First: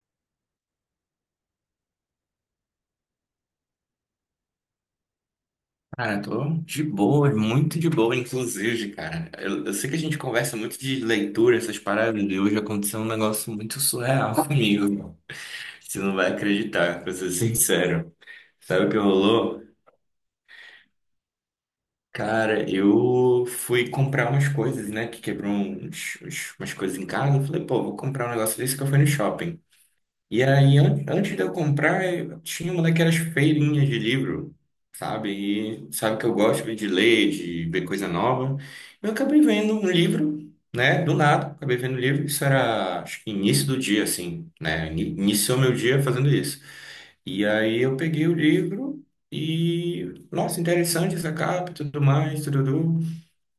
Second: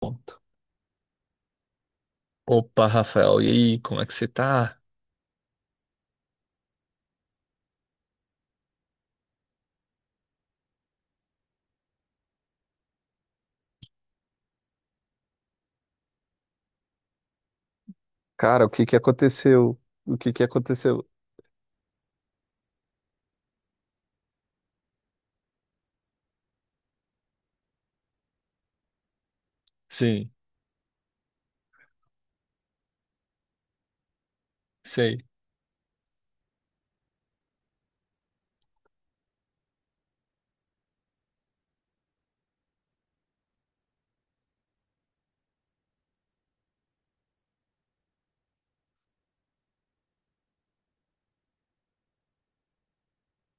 Pronto. Opa, Rafael, e aí, como é que você tá? Cara, eu tô de boa, muito de boa, inclusive, cara. Eu sei que a gente conversa muito de leitura, essas paradas, e hoje aconteceu um negócio muito surreal comigo. Você não vai acreditar, pra ser sincero. Cara, o Sabe que o que que rolou? aconteceu? O que que aconteceu? Cara, eu fui comprar umas coisas, né? Que quebrou umas coisas em casa. Eu falei, pô, vou comprar um negócio desse que eu fui no shopping. Sim, E aí, antes de eu comprar, eu tinha uma daquelas feirinhas de livro, sei. sabe? E sabe que eu gosto de ler, de ver coisa nova. Eu acabei vendo um livro, né? Do nada, acabei vendo um livro. Isso era, acho que início do dia, assim, né? Iniciou meu dia fazendo isso. E aí eu peguei o livro e, nossa, interessante essa capa e tudo mais, tudo.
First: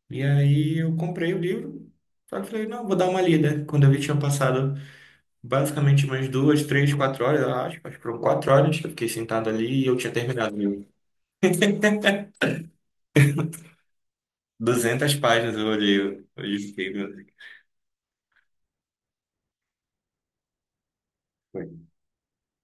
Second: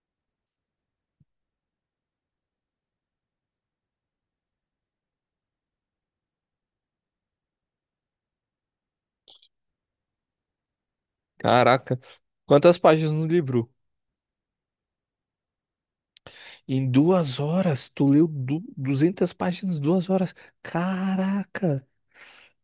E aí eu comprei o livro. Só que falei, não, vou dar uma lida. Quando eu vi, tinha passado. Basicamente umas 2, 3, 4 horas, eu acho. Acho que foram 4 horas que eu fiquei sentado ali e eu tinha terminado. Meu. Caraca, quantas páginas no livro? 200 páginas eu olhei. Eu Em fiquei, meu Deus, o que 2 horas, tu leu du 200 páginas 2 horas. foi? Caraca!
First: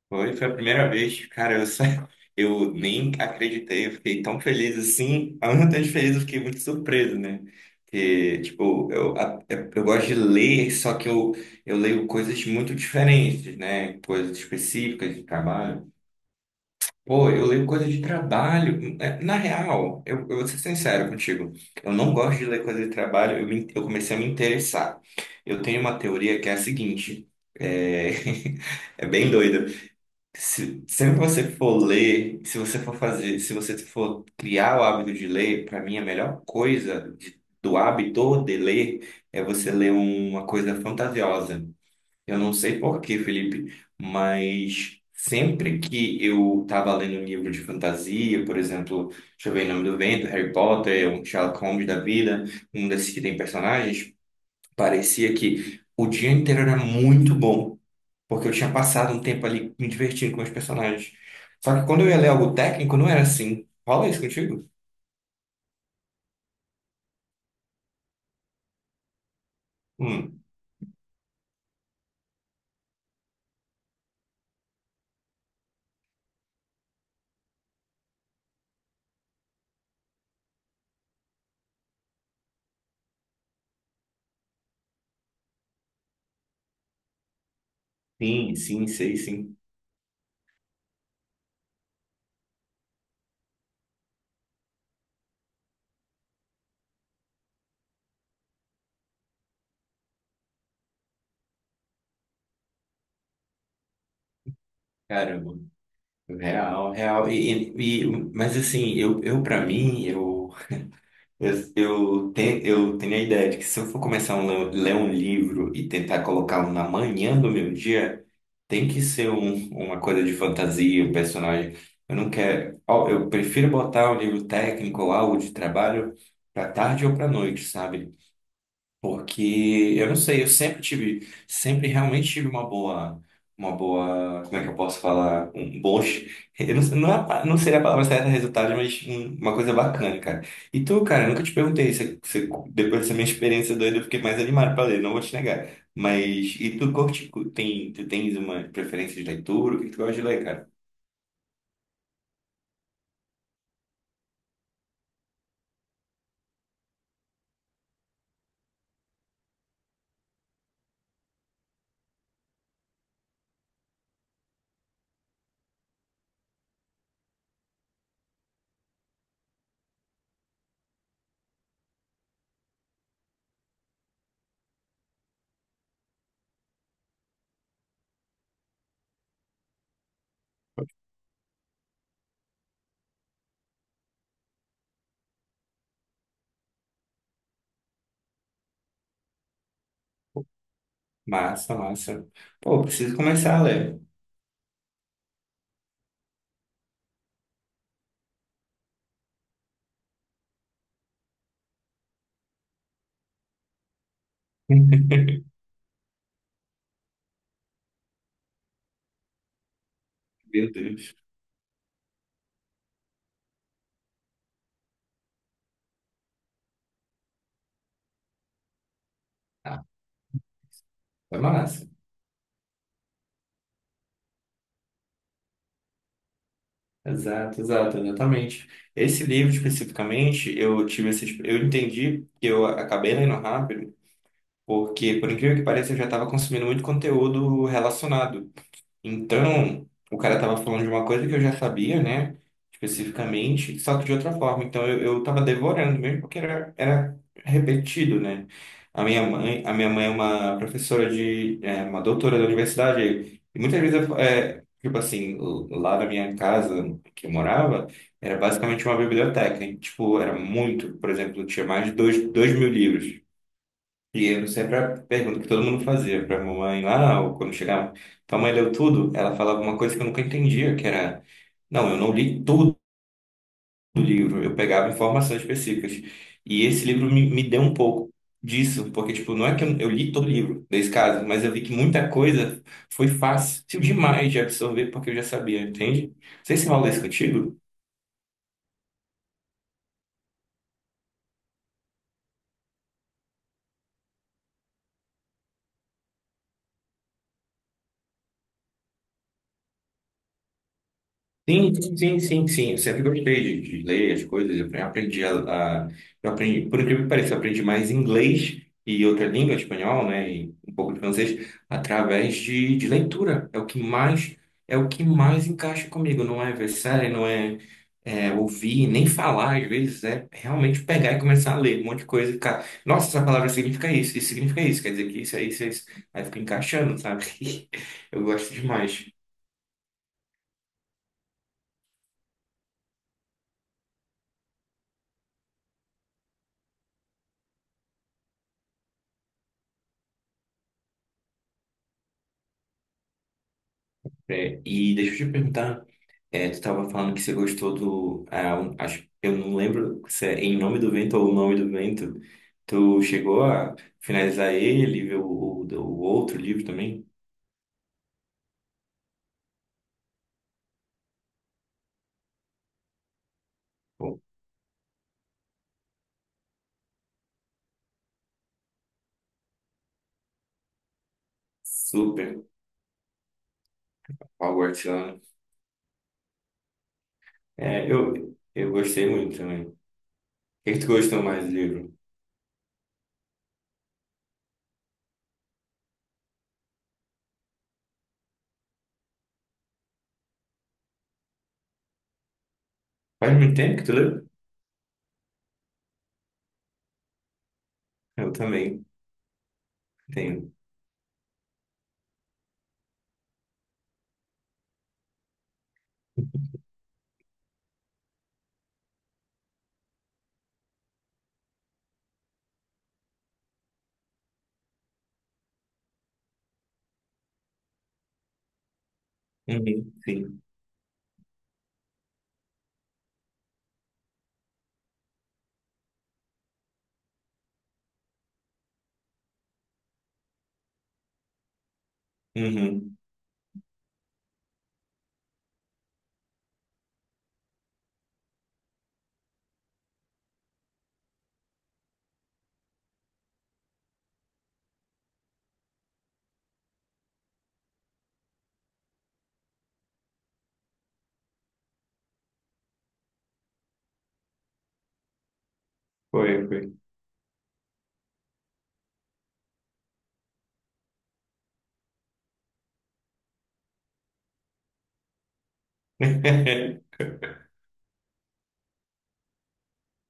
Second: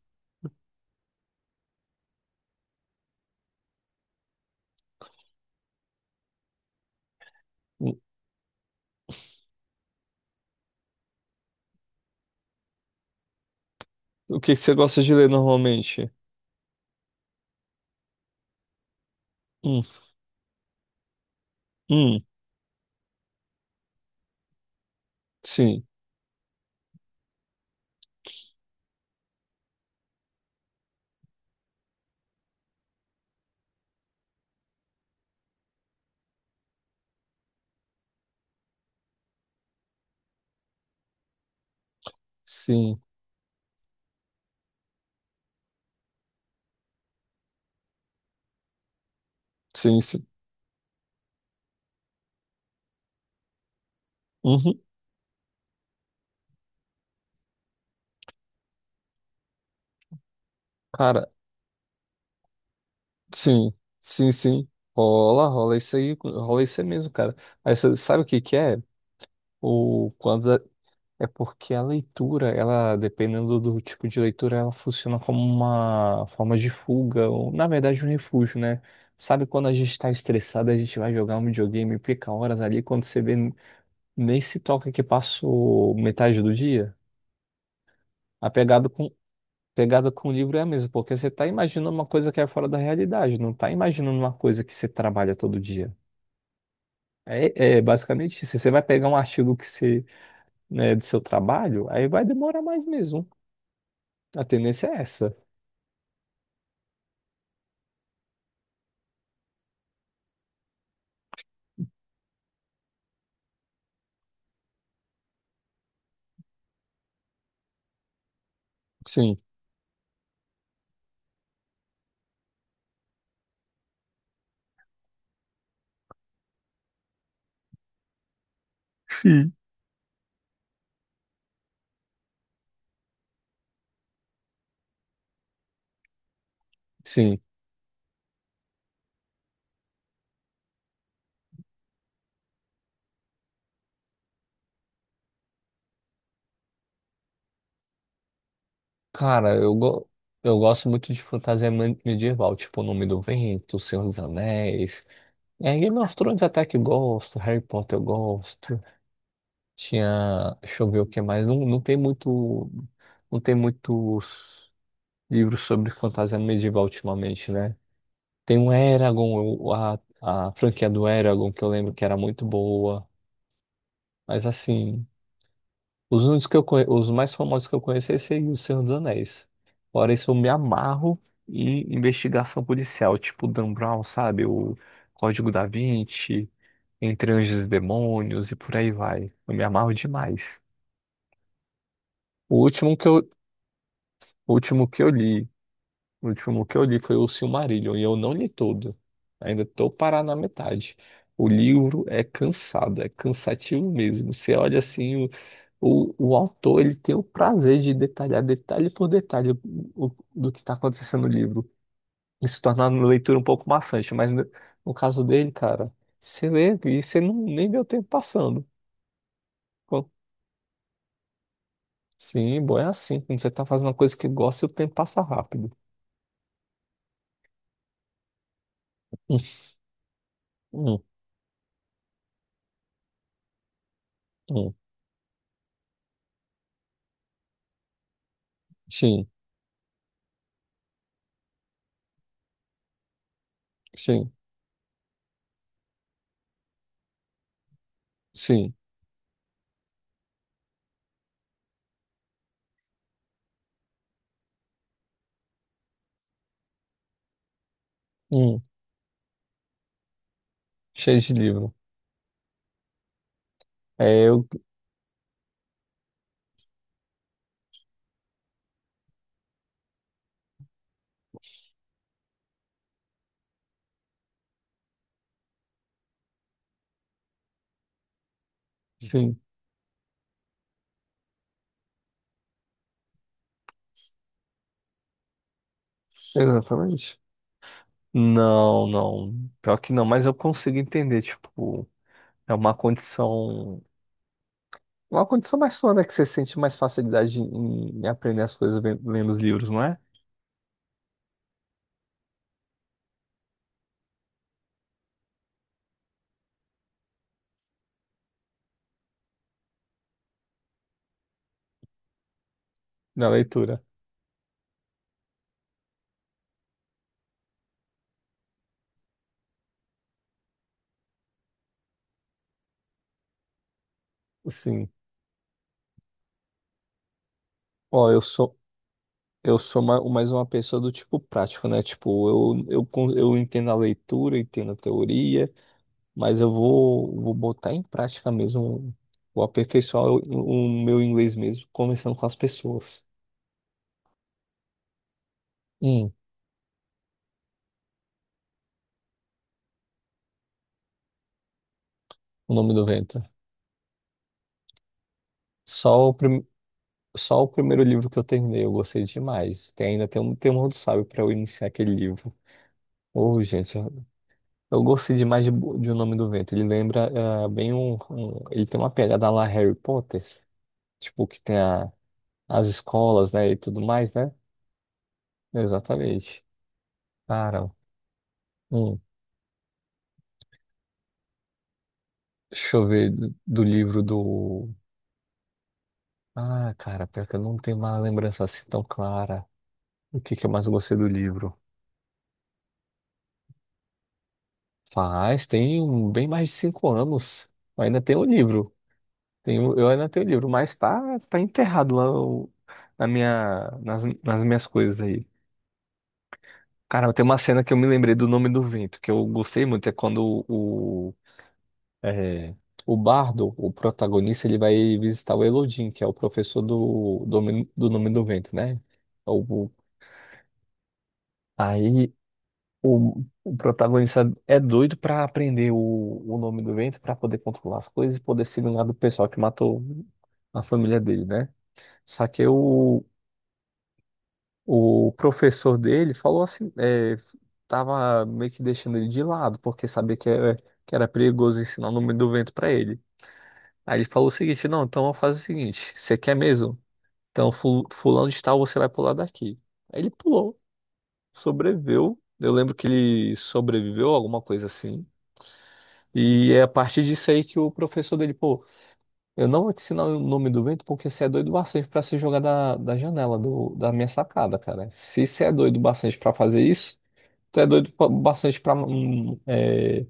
Foi a primeira vez. Cara, eu nem acreditei. Eu fiquei tão feliz assim. A única vez feliz, eu fiquei muito surpreso, né? O Porque, tipo, eu, a- eu eu gosto de ler, só que eu leio coisas muito diferentes, né? Coisas o que que você gosta de específicas de ler trabalho. normalmente? Pô, eu leio coisa de trabalho. É, na Hum, real, eu vou ser sincero contigo. Eu não hum, gosto de ler coisa de trabalho, eu comecei a me interessar. Eu tenho sim, uma teoria que é a seguinte: é, é bem doida. Se, sempre você for ler, se você for fazer, se você for criar o hábito de ler, para mim a melhor coisa do hábito de ler é você ler uma coisa fantasiosa. Eu não sei por sim, quê, Felipe, mas sempre que eu estava lendo um livro de fantasia, por exemplo, deixa eu ver, Em Nome do sim, sim. Vento, Harry Potter, um Sherlock Holmes da vida, um desses que tem personagens, Uhum, parecia que o dia inteiro era muito bom, porque eu tinha passado um tempo ali me divertindo com os personagens. cara, Só que quando eu ia ler algo técnico, não era assim. sim, Rola isso sim, contigo? sim. Rola, rola isso aí mesmo, cara. Aí você sabe o que que é? O Hum, quando, É porque a leitura, ela, dependendo do tipo de leitura, ela funciona como uma forma de fuga, ou na verdade um refúgio, né? Sabe quando a gente está estressado, a gente vai jogar um videogame, e fica horas ali, quando você vê, nem se toca que passou metade do dia? A sim, pegada sim, com, sei, sim. pegada com o livro é a mesma, porque você está imaginando uma coisa que é fora da realidade, não está imaginando uma coisa que você trabalha todo dia. É basicamente isso. Você vai pegar um artigo que você, né, do seu trabalho, aí vai demorar mais mesmo. A tendência é essa. Caramba. Real, real. Mas assim, eu para mim, eu tenho a ideia de que se eu for começar a ler um livro e tentar colocá-lo na manhã do meu dia, tem que ser Sim, uma coisa de fantasia, um personagem. Eu não quero. Ó, eu prefiro botar um livro técnico ou algo de trabalho para tarde ou para noite, sabe? sim. Porque eu não sei, eu sempre tive, sempre realmente tive uma boa, como é que eu posso falar? Um bom, eu não, não, Sim. Não seria a palavra certa resultado, mas uma coisa bacana, cara. E tu, cara, eu nunca te perguntei. Depois dessa minha experiência doida, eu fiquei mais animado pra ler, não vou te negar. Mas, e tu curte, tem, tu tens uma preferência de Cara, leitura? O que que tu gosta de ler, eu cara? gosto muito de fantasia medieval, tipo O Nome do Vento, Senhor dos Anéis. É, Game of Thrones até que eu gosto, Harry Potter eu gosto. Tinha. Deixa eu ver o que mais. Não, não tem muito. Não tem muitos livros sobre fantasia medieval ultimamente, né? Tem o Eragon, a franquia do Eragon, que eu lembro que era muito boa. Mas assim. Os mais famosos que eu conheço é esse aí, O Senhor dos Anéis. Fora isso, eu me amarro em investigação policial, tipo Dan Brown, sabe? O Código da Vinci, Entre Anjos e Demônios e por aí vai. Eu me amarro demais. Massa, massa. O Pô, último que preciso eu, começar a ler. o último que eu li. O último que eu li foi o Silmarillion e eu não li todo. Ainda tô parado na metade. O livro é cansado, é cansativo mesmo. Você olha assim, o autor ele tem o prazer de detalhar detalhe por detalhe o, do que Meu está Deus. acontecendo no livro. Isso torna a leitura um pouco maçante, mas no caso dele, cara, você lê e você não, nem vê o tempo passando. Ah, Pô, foi massa. sim, bom, é assim. Quando você tá fazendo uma coisa que gosta, o tempo passa rápido. Exato, exato, exatamente. Esse Hum, livro especificamente, eu hum, tive esse, eu entendi que eu acabei lendo rápido, hum. porque por incrível que pareça, eu já estava consumindo muito conteúdo relacionado. Sim, Então, o cara tava falando de uma coisa que eu já sabia, né? Especificamente, só que de sim, outra forma. Então, eu tava devorando mesmo porque era repetido, né? sim. A minha mãe é uma professora uma doutora da universidade. E muitas vezes, é, tipo assim, lá na minha casa que eu morava, era Hum. basicamente uma biblioteca. E, tipo, era muito, por Cheio de exemplo, tinha livro. mais de dois mil livros. E É, eu, eu sempre a pergunta que todo mundo fazia pra mamãe lá, ou quando chegava. Então, mãe leu tudo? Ela falava uma coisa que eu nunca entendia, que era, não, eu não li tudo do livro, eu pegava informações específicas. E esse livro me deu um pouco disso, porque, tipo, sim, não é que eu li todo o livro, nesse caso, mas eu vi que muita coisa foi fácil demais de absorver, porque eu já sabia, entende? Não sei se rola isso exatamente. contigo. Não, não. Pior que não, mas eu consigo entender, tipo, é uma condição mais sua, né, que você sente mais facilidade em aprender as coisas lendo os livros, não é? Sim, sim, sim, sim, eu sempre gostei de ler as coisas. Eu aprendi, por incrível que pareça, eu aprendi mais inglês e outra língua, espanhol, né, e um pouco de francês, através de Na leitura. É o que leitura. mais, é o que mais encaixa comigo. Não é ver série, não é, é ouvir, nem falar, às vezes, é realmente pegar e começar a ler um monte de coisa e ficar, nossa, essa palavra significa isso, isso significa isso, Sim. quer dizer que isso, é isso, é isso. Aí fica encaixando, sabe? Ó, eu Eu gosto sou demais. eu sou ma- mais uma pessoa do tipo prático, né? Tipo, eu entendo a leitura, entendo a teoria, mas eu vou botar em prática mesmo, vou aperfeiçoar o meu inglês mesmo, começando com as pessoas. É, e deixa eu te perguntar. Hum. É, tu tava falando que você gostou do, ah, acho, eu não lembro se é Em Nome do Vento ou O Nome do Vento. O Nome do Tu Vento. chegou a finalizar ele, ver o Só o, outro prim... livro também? Só o primeiro livro que eu terminei, eu gostei demais. Ainda tem um temor do sábio para eu iniciar aquele livro. Oh, gente, eu Pô, eu gostei demais de O Nome do Vento. Ele lembra bem. Ele tem uma pegada lá Harry Potter, tipo, que tem super. as escolas, né, e tudo mais, né? Hogwartsiano. Exatamente. Cara, É, eu hum, gostei muito também. O que que tu gostou mais do livro? deixa eu ver do livro do. Ah, cara, pior que eu não tenho uma lembrança assim tão clara. O que que eu mais gostei do livro? Faz muito tempo que tu leu? Tem um, bem mais de 5 anos. Eu ainda tenho o Eu livro. também. Tenho, eu ainda tenho o livro, Tenho. mas tá enterrado lá nas minhas coisas aí. Cara, tem uma cena que eu me lembrei do Nome do Vento, que eu gostei muito, é quando é, o Bardo, o protagonista, ele vai visitar o Elodin, que é o professor do Nome do Vento, né? O, o- Uhum, sim. aí o protagonista é doido pra aprender o nome do vento pra poder controlar as coisas e poder se vingar do pessoal que matou a família dele, né? Só que Uhum. o professor dele falou assim, tava meio que deixando ele de lado, porque sabia que era perigoso ensinar o nome do vento pra ele. Aí ele falou o seguinte, não, então vamos fazer o seguinte, você quer mesmo? Então fulano de tal, você vai pular daqui. Aí ele pulou, sobreviveu. Eu lembro que ele sobreviveu, alguma coisa assim. Foi, E é a foi. partir disso aí que o professor dele, pô, eu não vou te ensinar o nome do vento porque você é doido bastante pra se jogar da janela da minha sacada, cara. Se você é doido bastante pra fazer isso, tu é doido bastante pra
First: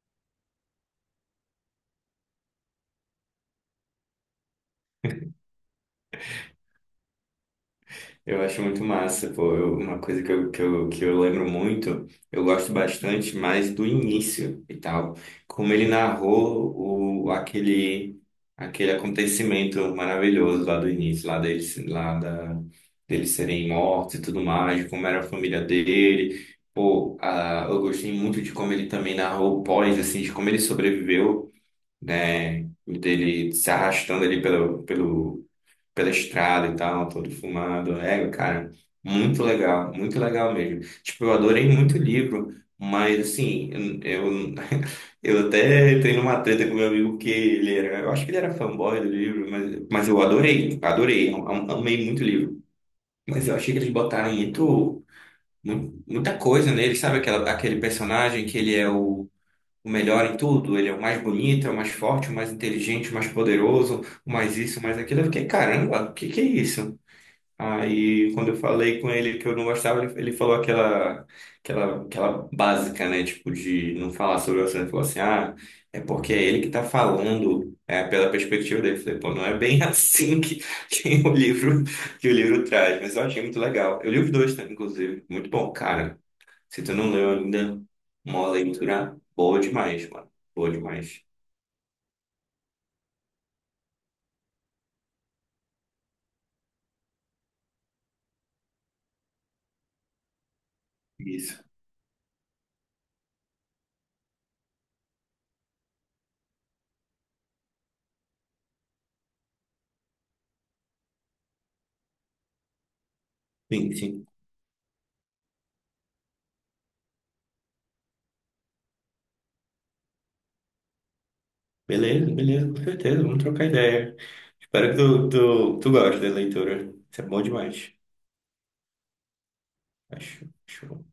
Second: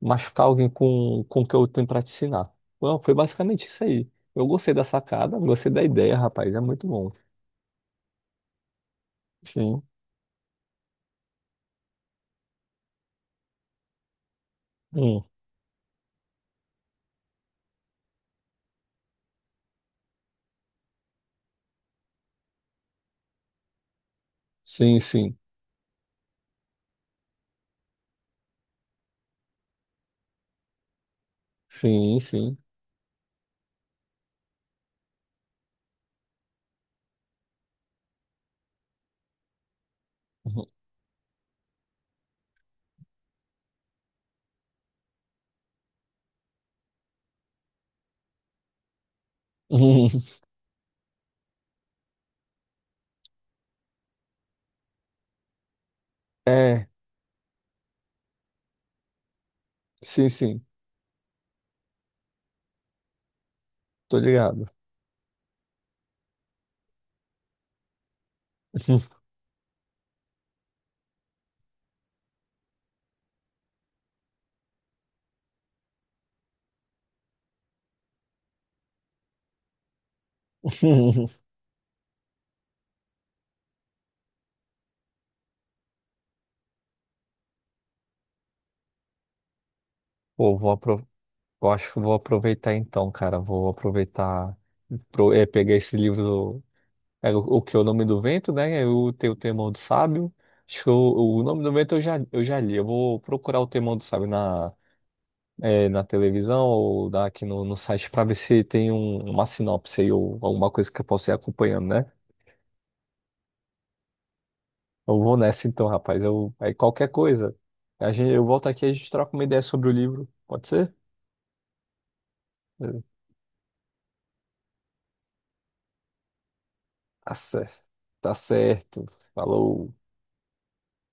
machucar alguém com o que eu tenho pra te ensinar. Bom, foi basicamente isso aí. Eu gostei da sacada, gostei da ideia, rapaz, é muito bom. Eu acho muito massa, pô. Sim. Uma coisa que eu lembro muito, eu gosto bastante mais do início e tal. Hum. Como ele narrou aquele acontecimento maravilhoso lá do início, lá deles, deles serem mortos e tudo mais, Sim, como era a sim, família dele. Pô, eu gostei muito de como ele também narrou o pós, assim, de como ele sobreviveu, sim, sim. né? Dele se arrastando ali pelo, pelo pela estrada e tal, todo fumado. É, cara, muito legal mesmo. Tipo, eu adorei muito o livro, mas assim, eu, eu até entrei numa treta com meu amigo porque ele era, eu acho que ele era fanboy do livro, mas Uhum. eu adorei, adorei, amei muito o livro. Mas eu achei que eles botaram muita coisa É, nele, sabe? Aquele personagem que ele é o melhor sim, em sim, tudo, ele é o mais bonito, é o mais forte, o mais inteligente, o mais poderoso tô o mais ligado. isso, o mais aquilo. Eu fiquei, caramba, o que que é isso? Aí, quando eu falei com ele que eu não gostava, ele falou aquela básica, né? Tipo, de não falar sobre o assunto. Ele falou assim: ah, é porque é ele que tá falando, é pela perspectiva dele. Eu falei, pô, não é bem assim que o livro, que o livro traz, mas eu achei muito legal. Eu li os dois, né, inclusive. Muito bom, cara. Se tu não leu ainda, uma leitura boa demais, mano. Pô, vou Boa aproveitar. demais. Eu acho que eu vou aproveitar então, cara. Vou aproveitar, pegar esse livro, o que é o Nome do Vento, né? Eu tenho o Temor do Sábio. Acho que o Isso. Nome do Vento eu já li. Eu vou procurar o Temor do Sábio na televisão ou dar aqui no site para ver se tem uma sinopse aí ou alguma coisa que eu possa ir acompanhando, né? Sim, sim. Eu vou nessa então, rapaz. Eu, aí qualquer coisa, a gente, eu volto aqui e a gente troca uma ideia sobre o livro. Pode ser? Beleza, beleza, com Eh, certeza. Vamos trocar ideia. Espero que tu goste da leitura. Isso é Tá bom certo. demais. Tá certo. Falou. Acho, acho